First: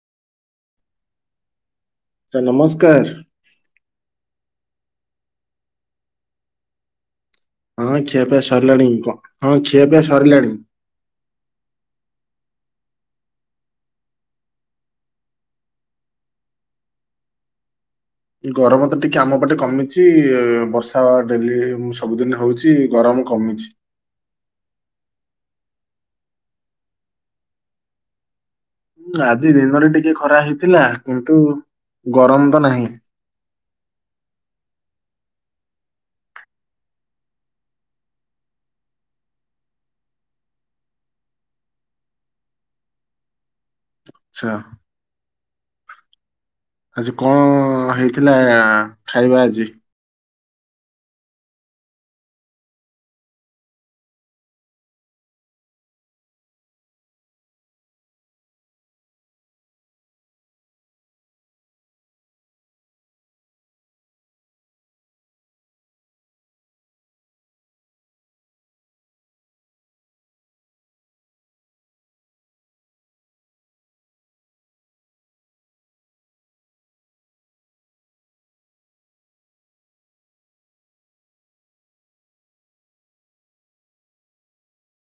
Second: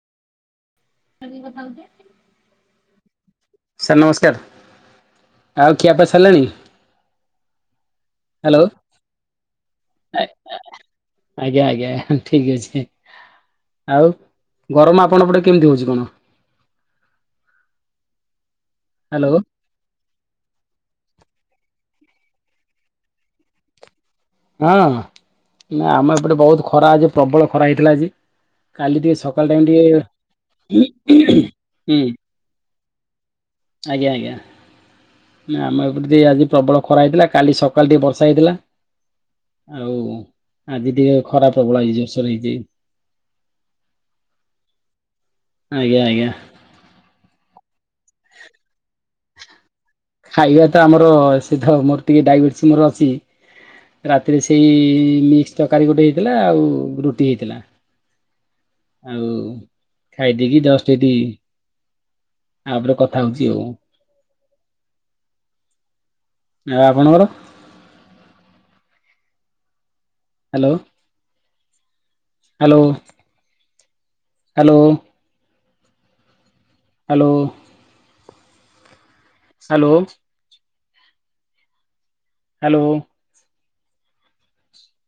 [unintelligible] କଥା ହଉଚେ। ସାର ନମସ୍କାର। ସାର୍ ନମସ୍କାର ଆଉ ଖିଆ ପିଆ ସରିଲାଣି। ହଁ ଖିଆ ପିଆ ହ୍ୟାଲୋ ସରିଲାଣି ହଁ ଖିଆ ପିଆ ସରିଲଣି। ଆଜ୍ଞା ଆଜ୍ଞା ଠିକ ଅଛି। ଆଉ ଗରମ ଆପଣଙ୍କ ପଟେ କେମିତି ହଉଛି କଣ। ଗରମ ତ ଟିକେ ହ୍ୟାଲୋ ଆମ ହଁ ପଟେ କମି ଚି ବର୍ଷା ଡେଲି ମୁ ସବୁଦିନ ହଉଛି ଗରମ କମିଚି। ହଁ ନା ଆମ ଏପଟେ ବହୁତ ଖରା ଆଜି ପ୍ରବଳ ଖରା ହେଇଥିଲା ଆଜି। କାଲି ଉଁ, ଟିକେ ଆଜି ସକାଳ ଟାଇମ ଦିନରେ ଖରା ହେଇଥିଲା ଟିକେ କିନ୍ତୁ ହୁଁ। ଗରମ ତ ନାହିଁ। ଆଜ୍ଞା ଆଜ୍ଞା। ନା ଆମ ଏପ ଟିକେ ଆଜି ପ୍ରବଳ ଖରା ହେଇଥିଲା କାଲି ସକାଳ ଟିକି ବର୍ଷା ହେଇଥିଲା। ଆଉ ଆଜି ଟିକେ ଖରା ପ୍ରବଳ ହେଇଛି ଜୋର୍ସର ହେଇଛି। ଆଚ୍ଛା। ଆଜ୍ଞା ଆଜ୍ଞା। ଆଜି କଁ ହେଇଥିଲା ଖାଇବା ଆଜି। ଖାଇବା ତ ଆମର ସେ ଥ ମୋର ଟିକେ ଡାଇବେଟିସ୍ ମୋର ଅଛି। ରାତିରେ ସେଇ ମିକ୍ସ ତକାରୀ ଗୋଟେ ହେଇଥିଲା ଆଉ ରୁଟି ହେଇଥିଲା। ଆଉ ଖାଇଦେକି ଜଷ୍ଟ୍ ଏଠି ଆପରେ କଥା ହଉଛି ଆଉ। ଆଉ ଆପଣଙ୍କର। Hello. Hello hello. Hello. ସାଲୋ। Hello.